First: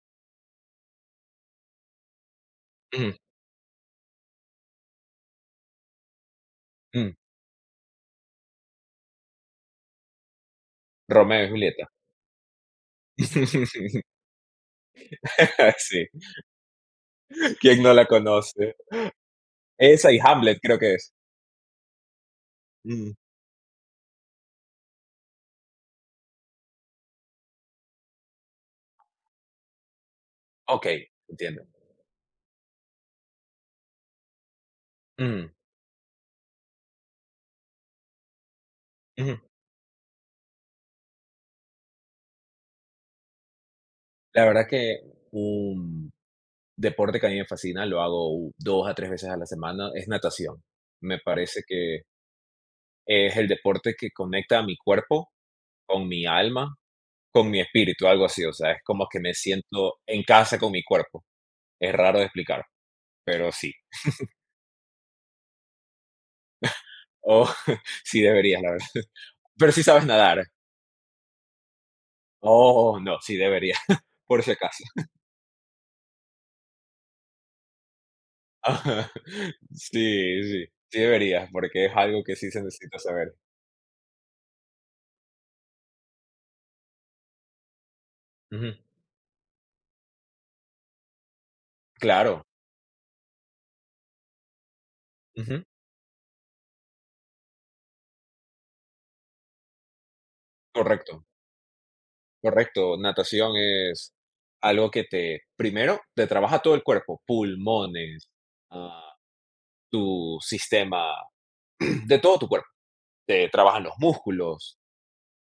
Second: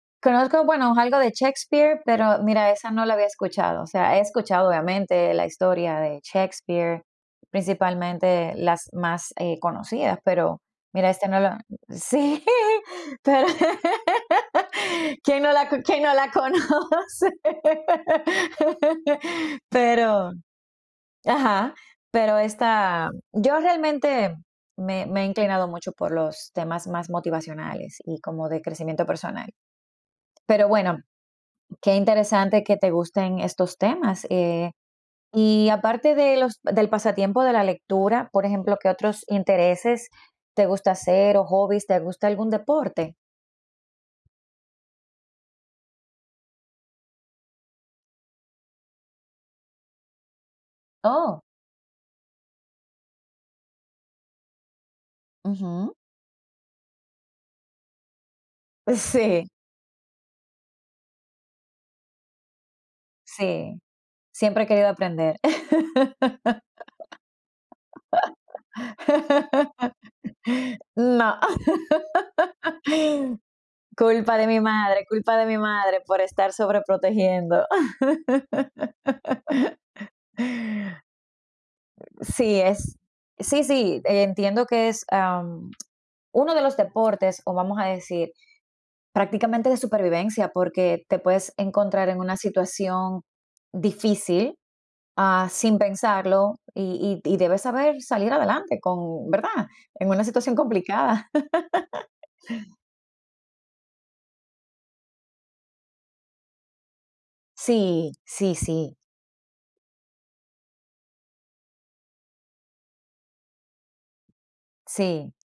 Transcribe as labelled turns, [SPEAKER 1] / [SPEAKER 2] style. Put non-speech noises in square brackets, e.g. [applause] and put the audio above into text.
[SPEAKER 1] Conozco, bueno, algo de Shakespeare, pero mira, esa no
[SPEAKER 2] Mm.
[SPEAKER 1] la había escuchado, o sea, he escuchado, obviamente, la historia de Shakespeare,
[SPEAKER 2] Mm.
[SPEAKER 1] principalmente las más, eh, conocidas, pero mira, esta no
[SPEAKER 2] Romeo y
[SPEAKER 1] la
[SPEAKER 2] Julieta.
[SPEAKER 1] he Sí, [chuckles] pero, quién no
[SPEAKER 2] [laughs]
[SPEAKER 1] quién
[SPEAKER 2] Sí.
[SPEAKER 1] no la conoce.
[SPEAKER 2] ¿Quién no la conoce?
[SPEAKER 1] [laughs]
[SPEAKER 2] Esa y
[SPEAKER 1] Pero
[SPEAKER 2] Hamlet creo que es.
[SPEAKER 1] Ajá. Pero esta
[SPEAKER 2] Ujú.
[SPEAKER 1] Yo realmente me me he inclinado mucho por los temas más motivacionales y como de crecimiento personal. Pero bueno,
[SPEAKER 2] Okey, entiendo.
[SPEAKER 1] qué interesante que te gusten estos temas, eh,
[SPEAKER 2] Ujú.
[SPEAKER 1] y aparte de los del pasatiempo de la lectura, por ejemplo, ¿qué otros
[SPEAKER 2] Ujú.
[SPEAKER 1] intereses te gusta hacer o hobbies? ¿Te gusta algún deporte?
[SPEAKER 2] La verdad que, un, deporte que a mí me fascina, lo hago u 2 a 3 veces a la semana, es natación, me
[SPEAKER 1] Oh,
[SPEAKER 2] parece que es el deporte que conecta a mi cuerpo,
[SPEAKER 1] Ujú.
[SPEAKER 2] con mi alma, con mi espíritu, algo así, o sea, es como que me
[SPEAKER 1] Sí.
[SPEAKER 2] siento en casa, con mi cuerpo. Es raro de explicar, pero sí.
[SPEAKER 1] Sí,
[SPEAKER 2] [chuckles]
[SPEAKER 1] siempre he querido aprender.
[SPEAKER 2] [chuckles] Oh, [chuckles] sí deberías, la verdad. Pero sí sabes nadar.
[SPEAKER 1] [laughs] No.
[SPEAKER 2] Oh, no, sí
[SPEAKER 1] [laughs]
[SPEAKER 2] deberías,
[SPEAKER 1] Culpa
[SPEAKER 2] por
[SPEAKER 1] de
[SPEAKER 2] si
[SPEAKER 1] mi
[SPEAKER 2] acaso.
[SPEAKER 1] madre,
[SPEAKER 2] [chuckles]
[SPEAKER 1] culpa de mi madre, por estar sobre protegiendo.
[SPEAKER 2] [chuckles]
[SPEAKER 1] [laughs]
[SPEAKER 2] Sí, sí. Sí deberías, porque es algo que sí
[SPEAKER 1] Sí,
[SPEAKER 2] se
[SPEAKER 1] es
[SPEAKER 2] necesita saber.
[SPEAKER 1] sí, sí, entiendo que es, ah, uno de los deportes, o vamos a decir,
[SPEAKER 2] Ujú.
[SPEAKER 1] prácticamente, de supervivencia, porque te puedes encontrar en una
[SPEAKER 2] Claro.
[SPEAKER 1] situación difícil, ah,
[SPEAKER 2] Ujú.
[SPEAKER 1] sin pensarlo, y y y debes saber salir adelante con ¿verdad?, en una situación
[SPEAKER 2] Correcto.
[SPEAKER 1] complicada. [laughs]
[SPEAKER 2] Correcto, natación es algo que te primero, te trabaja todo el cuerpo,
[SPEAKER 1] Sí.
[SPEAKER 2] pulmones,
[SPEAKER 1] Sí, sí.
[SPEAKER 2] ah, tu sistema, [clears throat] de todo tu cuerpo, te trabaja los músculos.
[SPEAKER 1] Sí,